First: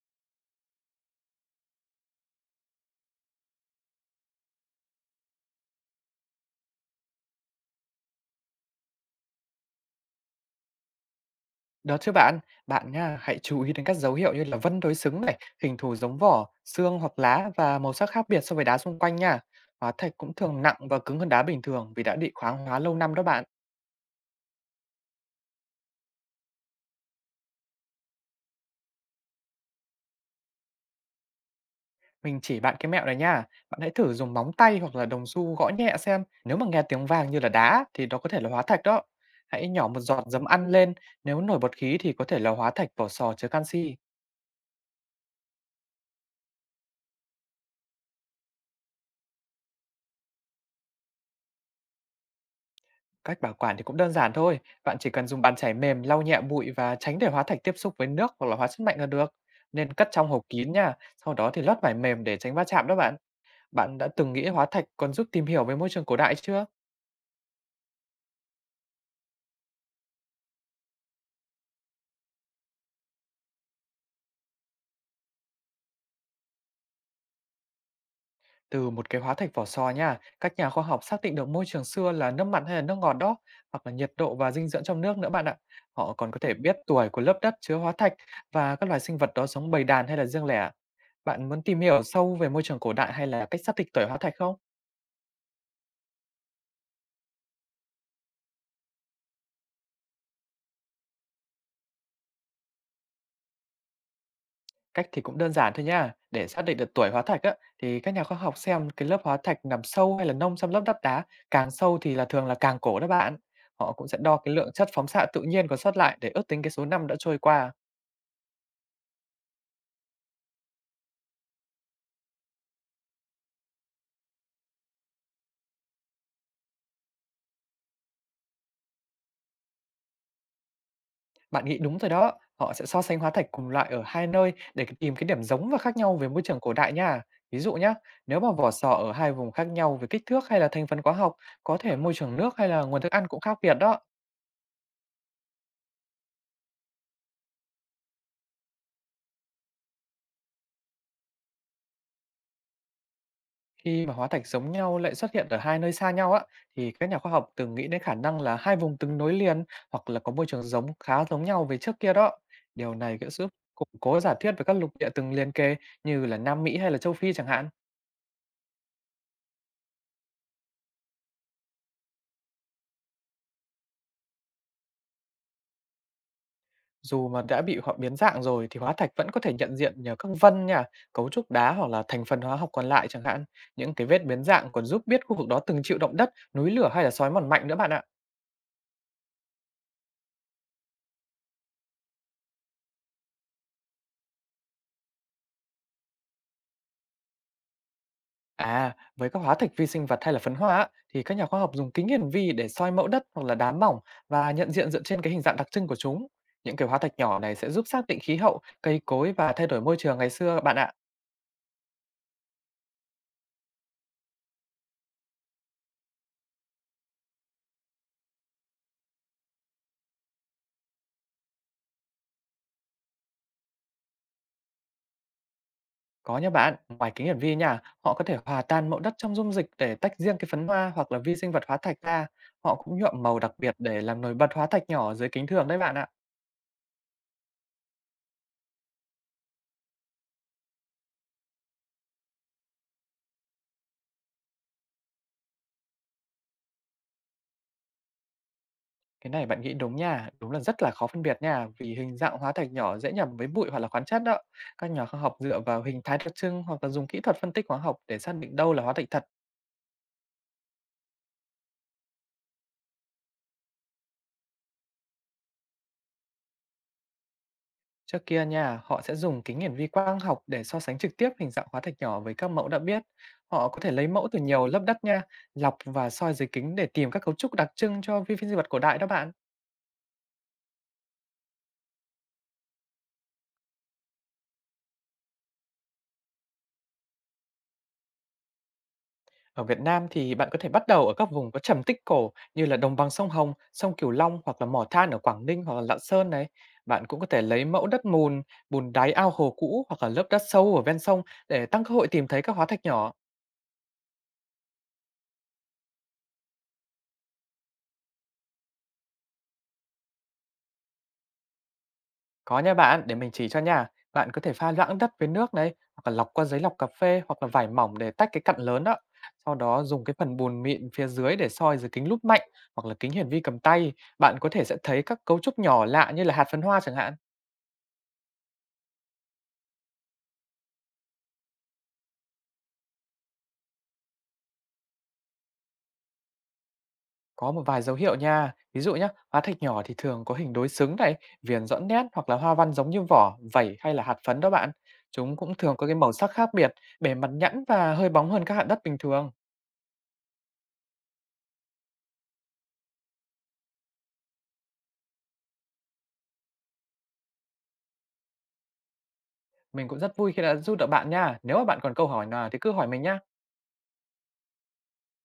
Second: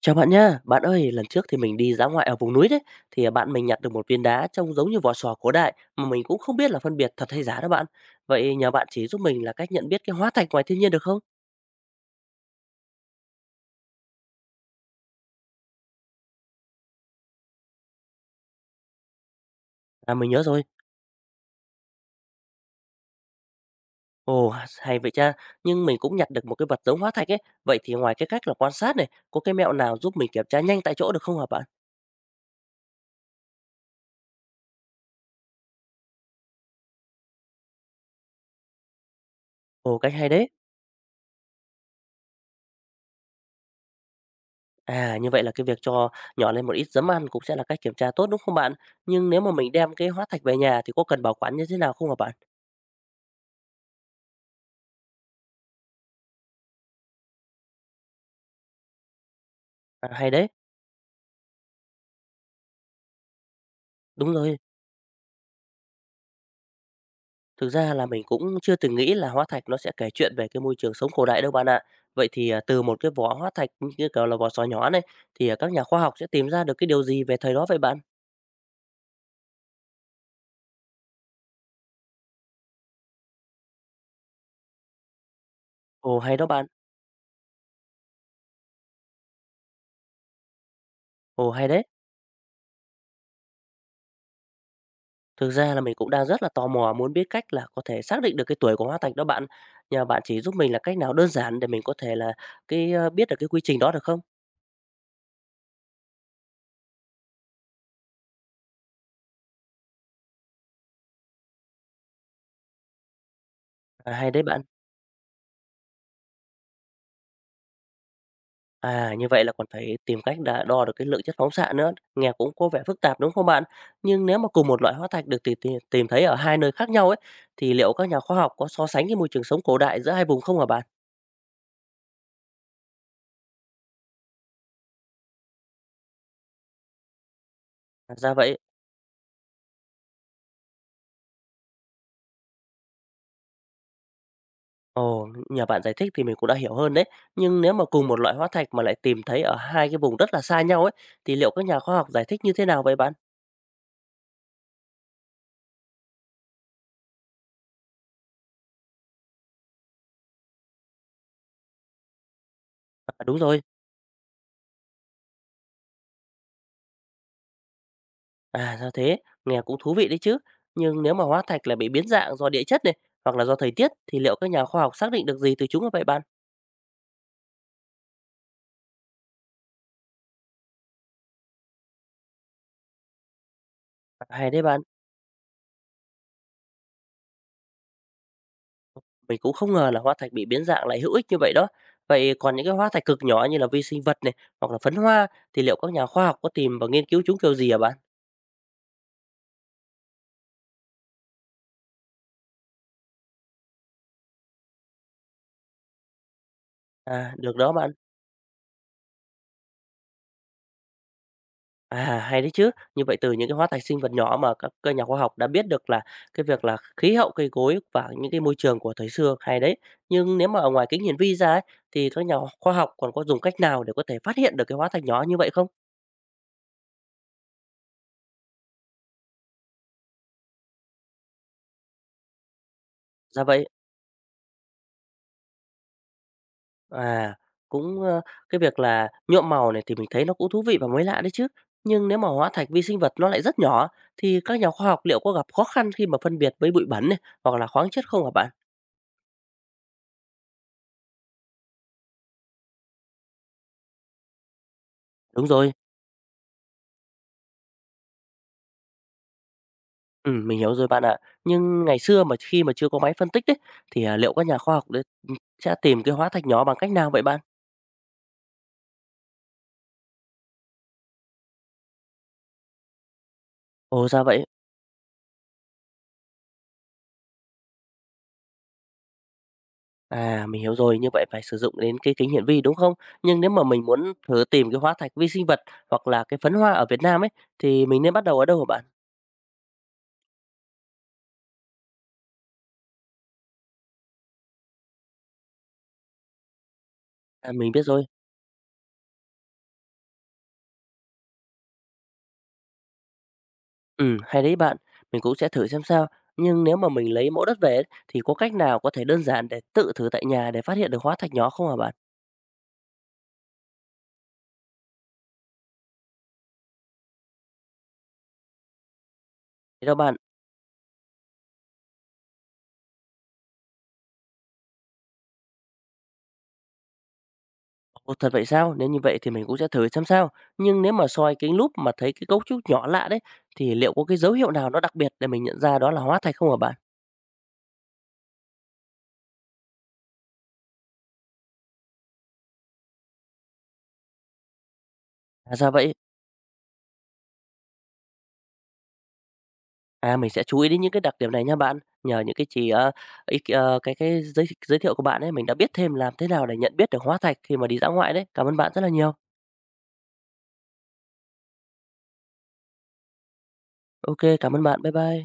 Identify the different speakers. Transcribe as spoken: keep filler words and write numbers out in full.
Speaker 1: Chào bạn nha. Bạn ơi, lần trước thì mình đi dã ngoại ở vùng núi đấy, thì, à, bạn mình nhặt được một viên đá trông giống như vỏ sò cổ đại mà mình cũng không biết là phân biệt thật hay giả đó bạn. Vậy nhờ bạn chỉ giúp mình là cách nhận biết cái hóa thạch ngoài thiên nhiên được không?
Speaker 2: Đó chứ bạn. Bạn nhá, hãy chú ý đến các dấu hiệu như là vân đối xứng này, hình thù giống vỏ, xương hoặc lá và màu sắc khác biệt so với đá xung quanh nha. Hóa thạch
Speaker 1: À, mình
Speaker 2: cũng
Speaker 1: nhớ
Speaker 2: thường
Speaker 1: rồi.
Speaker 2: nặng và cứng hơn đá bình thường vì đã bị khoáng hóa lâu năm đó bạn.
Speaker 1: Ồ, hay vậy cha. Nhưng mình cũng nhặt được một cái vật giống hóa thạch ấy, vậy thì ngoài cái cách là quan sát này, có cái mẹo nào giúp mình kiểm tra nhanh tại chỗ được không hả bạn?
Speaker 2: Mình chỉ bạn cái mẹo này nha. Bạn hãy thử dùng móng tay hoặc là đồng xu gõ nhẹ xem. Nếu mà nghe tiếng vàng như là đá thì đó có thể là hóa thạch đó. Hãy nhỏ
Speaker 1: Ồ,
Speaker 2: một
Speaker 1: cách
Speaker 2: giọt
Speaker 1: hay
Speaker 2: giấm
Speaker 1: đấy.
Speaker 2: ăn lên, nếu nổi bọt khí thì có thể là hóa thạch vỏ sò chứa canxi.
Speaker 1: À, như vậy là cái việc cho nhỏ lên một ít giấm ăn cũng sẽ là cách kiểm tra tốt, đúng không bạn? Nhưng nếu mà mình đem cái hóa thạch về nhà thì có cần bảo quản như thế nào không hả bạn?
Speaker 2: Cách bảo quản thì cũng đơn giản thôi, bạn chỉ cần dùng bàn chải mềm lau nhẹ bụi và tránh để hóa thạch tiếp xúc với nước hoặc là hóa chất mạnh là được. Nên
Speaker 1: À,
Speaker 2: cất trong
Speaker 1: hay
Speaker 2: hộp
Speaker 1: đấy.
Speaker 2: kín nha, sau đó thì lót vải mềm để tránh va chạm đó bạn. Bạn đã
Speaker 1: Đúng
Speaker 2: từng nghĩ
Speaker 1: rồi.
Speaker 2: hóa thạch còn giúp tìm hiểu về môi trường cổ đại chưa?
Speaker 1: Thực ra là mình cũng chưa từng nghĩ là hóa thạch nó sẽ kể chuyện về cái môi trường sống cổ đại đâu bạn ạ. Vậy thì, à, từ một cái vỏ hóa thạch như kiểu là vỏ sò nhỏ này, thì, à, các nhà khoa học sẽ tìm ra được cái điều gì về thời đó vậy bạn?
Speaker 2: Từ một cái hóa thạch vỏ sò nha, các nhà khoa học xác định được môi trường xưa là nước mặn hay là nước ngọt đó, hoặc là nhiệt độ và dinh dưỡng trong nước nữa bạn ạ. Họ
Speaker 1: Ồ,
Speaker 2: còn
Speaker 1: hay
Speaker 2: có
Speaker 1: đó
Speaker 2: thể
Speaker 1: bạn,
Speaker 2: biết tuổi của lớp đất chứa hóa thạch và các loài sinh vật đó sống bầy đàn hay là riêng lẻ. Bạn
Speaker 1: ồ,
Speaker 2: muốn
Speaker 1: hay
Speaker 2: tìm
Speaker 1: đấy.
Speaker 2: hiểu sâu về môi trường cổ đại hay là cách xác định tuổi hóa thạch không?
Speaker 1: Thực ra là mình cũng đang rất là tò mò muốn biết cách là có thể xác định được cái tuổi của hóa thạch đó bạn. Nhà bạn chỉ giúp mình là cách nào đơn giản để mình có thể là cái, a, biết được cái quy trình đó được không?
Speaker 2: Cách thì cũng đơn giản thôi nha. Để xác định được tuổi hóa thạch á, thì các nhà khoa học xem cái lớp hóa thạch nằm sâu hay là nông trong lớp đất đá, càng sâu thì là thường là càng cổ đó bạn. Họ cũng
Speaker 1: À,
Speaker 2: sẽ
Speaker 1: hay
Speaker 2: đo
Speaker 1: đấy
Speaker 2: cái
Speaker 1: bạn.
Speaker 2: lượng chất phóng xạ tự nhiên còn sót lại để ước tính cái số năm đã trôi qua.
Speaker 1: À, như vậy là còn phải tìm cách đà đo được cái lượng chất phóng xạ nữa, nghe cũng có vẻ phức tạp, đúng không bạn? Nhưng nếu mà cùng một loại hóa thạch được tìm tìm tìm thấy ở hai nơi khác nhau ấy, thì liệu các nhà khoa học có so sánh cái môi trường sống cổ đại giữa hai vùng không hả bạn?
Speaker 2: Bạn nghĩ đúng rồi đó, họ sẽ so sánh hóa thạch cùng loại ở hai nơi để tìm cái điểm giống và khác nhau về môi trường cổ đại nha. Ví dụ nhá,
Speaker 1: À, ra
Speaker 2: nếu mà
Speaker 1: vậy.
Speaker 2: vỏ sò ở hai vùng khác nhau về kích thước hay là thành phần hóa học, có thể môi trường nước hay là nguồn thức ăn cũng khác biệt đó.
Speaker 1: Ồ, nhờ bạn giải thích thì mình cũng đã hiểu hơn đấy. Nhưng nếu mà cùng một loại hóa thạch mà lại tìm thấy ở hai cái vùng rất là xa nhau ấy, thì liệu các nhà khoa học giải thích như thế nào vậy bạn?
Speaker 2: Khi mà hóa thạch giống nhau lại xuất hiện ở hai nơi xa nhau á, thì các nhà khoa học từng nghĩ đến khả năng là hai vùng từng nối liền hoặc là có môi trường giống khá giống nhau với trước kia đó. Điều này
Speaker 1: À,
Speaker 2: cũng
Speaker 1: đúng
Speaker 2: giúp
Speaker 1: rồi.
Speaker 2: củng cố giả thuyết về các lục địa từng liền kề như là Nam Mỹ hay là châu Phi chẳng hạn.
Speaker 1: À, ra thế, nghe cũng thú vị đấy chứ. Nhưng nếu mà hóa thạch là bị biến dạng do địa chất này hoặc là do thời tiết thì liệu các nhà khoa học xác định được gì từ chúng hả vậy bạn?
Speaker 2: Dù mà đã bị họ biến dạng rồi thì hóa thạch vẫn có thể nhận diện nhờ các vân nha, cấu trúc đá hoặc là thành phần hóa học còn lại chẳng hạn. Những cái vết
Speaker 1: À,
Speaker 2: biến
Speaker 1: hay đấy
Speaker 2: dạng
Speaker 1: bạn,
Speaker 2: còn giúp biết khu vực đó từng chịu động đất, núi lửa hay là xói mòn mạnh nữa bạn ạ.
Speaker 1: mình cũng không ngờ là hóa thạch bị biến dạng lại hữu ích như vậy đó. Vậy còn những cái hóa thạch cực nhỏ như là vi sinh vật này hoặc là phấn hoa thì liệu các nhà khoa học có tìm và nghiên cứu chúng kiểu gì hả bạn?
Speaker 2: À, với các hóa thạch vi sinh vật hay là phấn hoa á, thì các nhà khoa học dùng kính hiển vi để soi mẫu đất hoặc là đá mỏng và nhận diện dựa trên cái hình dạng đặc trưng của chúng. Những cái hóa thạch
Speaker 1: À,
Speaker 2: nhỏ này
Speaker 1: được
Speaker 2: sẽ
Speaker 1: đó
Speaker 2: giúp
Speaker 1: bạn.
Speaker 2: xác định khí hậu, cây cối và thay đổi môi trường ngày xưa bạn ạ.
Speaker 1: À, hay đấy chứ. Như vậy từ những cái hóa thạch sinh vật nhỏ mà các các nhà khoa học đã biết được là cái việc là khí hậu cây cối và những cái môi trường của thời xưa, hay đấy. Nhưng nếu mà ở ngoài kính hiển vi ra ấy, thì các nhà khoa học còn có dùng cách nào để có thể phát hiện được cái hóa thạch nhỏ như vậy không?
Speaker 2: Có nha bạn, ngoài kính hiển vi nha, họ có thể hòa tan mẫu đất trong dung dịch để tách riêng cái phấn hoa hoặc là vi sinh vật hóa thạch ra. Họ cũng nhuộm màu
Speaker 1: Dạ
Speaker 2: đặc
Speaker 1: vậy.
Speaker 2: biệt để làm nổi bật hóa thạch nhỏ dưới kính thường đấy bạn ạ.
Speaker 1: À, cũng ờ, cái việc là nhuộm màu này thì mình thấy nó cũng thú vị và mới lạ đấy chứ. Nhưng nếu mà hóa thạch vi sinh vật nó lại rất nhỏ thì các nhà khoa học liệu có gặp khó khăn khi mà phân biệt với bụi bẩn này hoặc là khoáng chất không hả bạn?
Speaker 2: Cái này bạn nghĩ đúng nha, đúng là rất là khó phân biệt nha, vì hình dạng hóa thạch nhỏ dễ nhầm với bụi hoặc là khoáng chất đó. Các nhà khoa học
Speaker 1: Đúng
Speaker 2: dựa
Speaker 1: rồi.
Speaker 2: vào hình thái đặc trưng hoặc là dùng kỹ thuật phân tích hóa học để xác định đâu là hóa thạch thật.
Speaker 1: Ừ mình hiểu rồi bạn ạ. Nhưng ngày xưa mà khi mà chưa có máy phân tích đấy, thì, à, liệu các nhà khoa học đấy, ừm, sẽ tìm cái hóa thạch nhỏ bằng cách nào vậy bạn?
Speaker 2: Trước kia nha, họ sẽ dùng kính hiển vi quang học để so sánh trực tiếp hình dạng hóa thạch nhỏ với các mẫu đã biết. Họ có thể lấy
Speaker 1: Ồ, ra
Speaker 2: mẫu từ
Speaker 1: vậy.
Speaker 2: nhiều lớp đất nha, lọc và soi dưới kính để tìm các cấu trúc đặc trưng cho vi vi sinh vật cổ đại đó bạn.
Speaker 1: À, mình hiểu rồi, như vậy phải sử dụng đến cái kính hiển vi, đúng không? Nhưng nếu mà mình muốn thử tìm cái hóa thạch vi sinh vật hoặc là cái phấn hoa ở Việt Nam ấy, thì mình nên bắt đầu ở đâu hả bạn?
Speaker 2: Ở Việt Nam thì bạn có thể bắt đầu ở các vùng có trầm tích cổ như là đồng bằng sông Hồng, sông Cửu Long hoặc là mỏ than ở Quảng Ninh hoặc là Lạng Sơn này. Bạn cũng có thể
Speaker 1: À,
Speaker 2: lấy
Speaker 1: mình biết
Speaker 2: mẫu
Speaker 1: rồi.
Speaker 2: đất mùn, bùn đáy ao hồ cũ hoặc là lớp đất sâu ở ven sông để tăng cơ hội tìm thấy các hóa thạch nhỏ.
Speaker 1: Ừ hay đấy bạn, mình cũng sẽ thử xem sao. Nhưng nếu mà mình lấy mẫu đất về ấy, thì có cách nào có thể đơn giản để tự thử tại nhà để phát hiện được hóa thạch nhỏ không hả bạn?
Speaker 2: Có nha bạn, để mình chỉ cho nha. Bạn có thể pha loãng đất với nước này hoặc là lọc qua giấy lọc cà phê hoặc là vải mỏng để tách cái cặn lớn đó. Sau đó
Speaker 1: Thì theo
Speaker 2: dùng
Speaker 1: bạn,
Speaker 2: cái phần bùn mịn phía dưới để soi dưới kính lúp mạnh hoặc là kính hiển vi cầm tay. Bạn có thể sẽ thấy các cấu trúc nhỏ lạ như là hạt phấn hoa chẳng hạn.
Speaker 1: ồ, thật vậy sao? Nếu như vậy thì mình cũng sẽ thử xem sao. Nhưng nếu mà soi kính lúp mà thấy cái cấu trúc nhỏ lạ đấy, thì liệu có cái dấu hiệu nào nó đặc biệt để mình nhận ra đó là hóa thạch không hả bạn?
Speaker 2: Có một vài dấu hiệu nha. Ví dụ nhé, hóa thạch nhỏ thì thường có hình đối xứng này, viền rõ nét hoặc là hoa văn giống như vỏ, vảy hay là hạt phấn đó bạn. Chúng cũng
Speaker 1: À, ra
Speaker 2: thường có
Speaker 1: vậy.
Speaker 2: cái màu sắc khác biệt, bề mặt nhẵn và hơi bóng hơn các hạt đất bình thường.
Speaker 1: À, mình sẽ chú ý đến những cái đặc điểm này nha bạn. Nhờ những cái chỉ ờ, ý, ờ, cái cái giới giới thiệu của bạn ấy, mình đã biết thêm làm thế nào để nhận biết được hóa thạch khi mà đi dã ngoại đấy. Cảm ơn bạn rất là nhiều.
Speaker 2: Mình cũng rất vui khi đã giúp được bạn nha. Nếu mà bạn còn câu hỏi nào thì cứ hỏi mình nhá.
Speaker 1: Ok, cảm ơn bạn. Bye bye.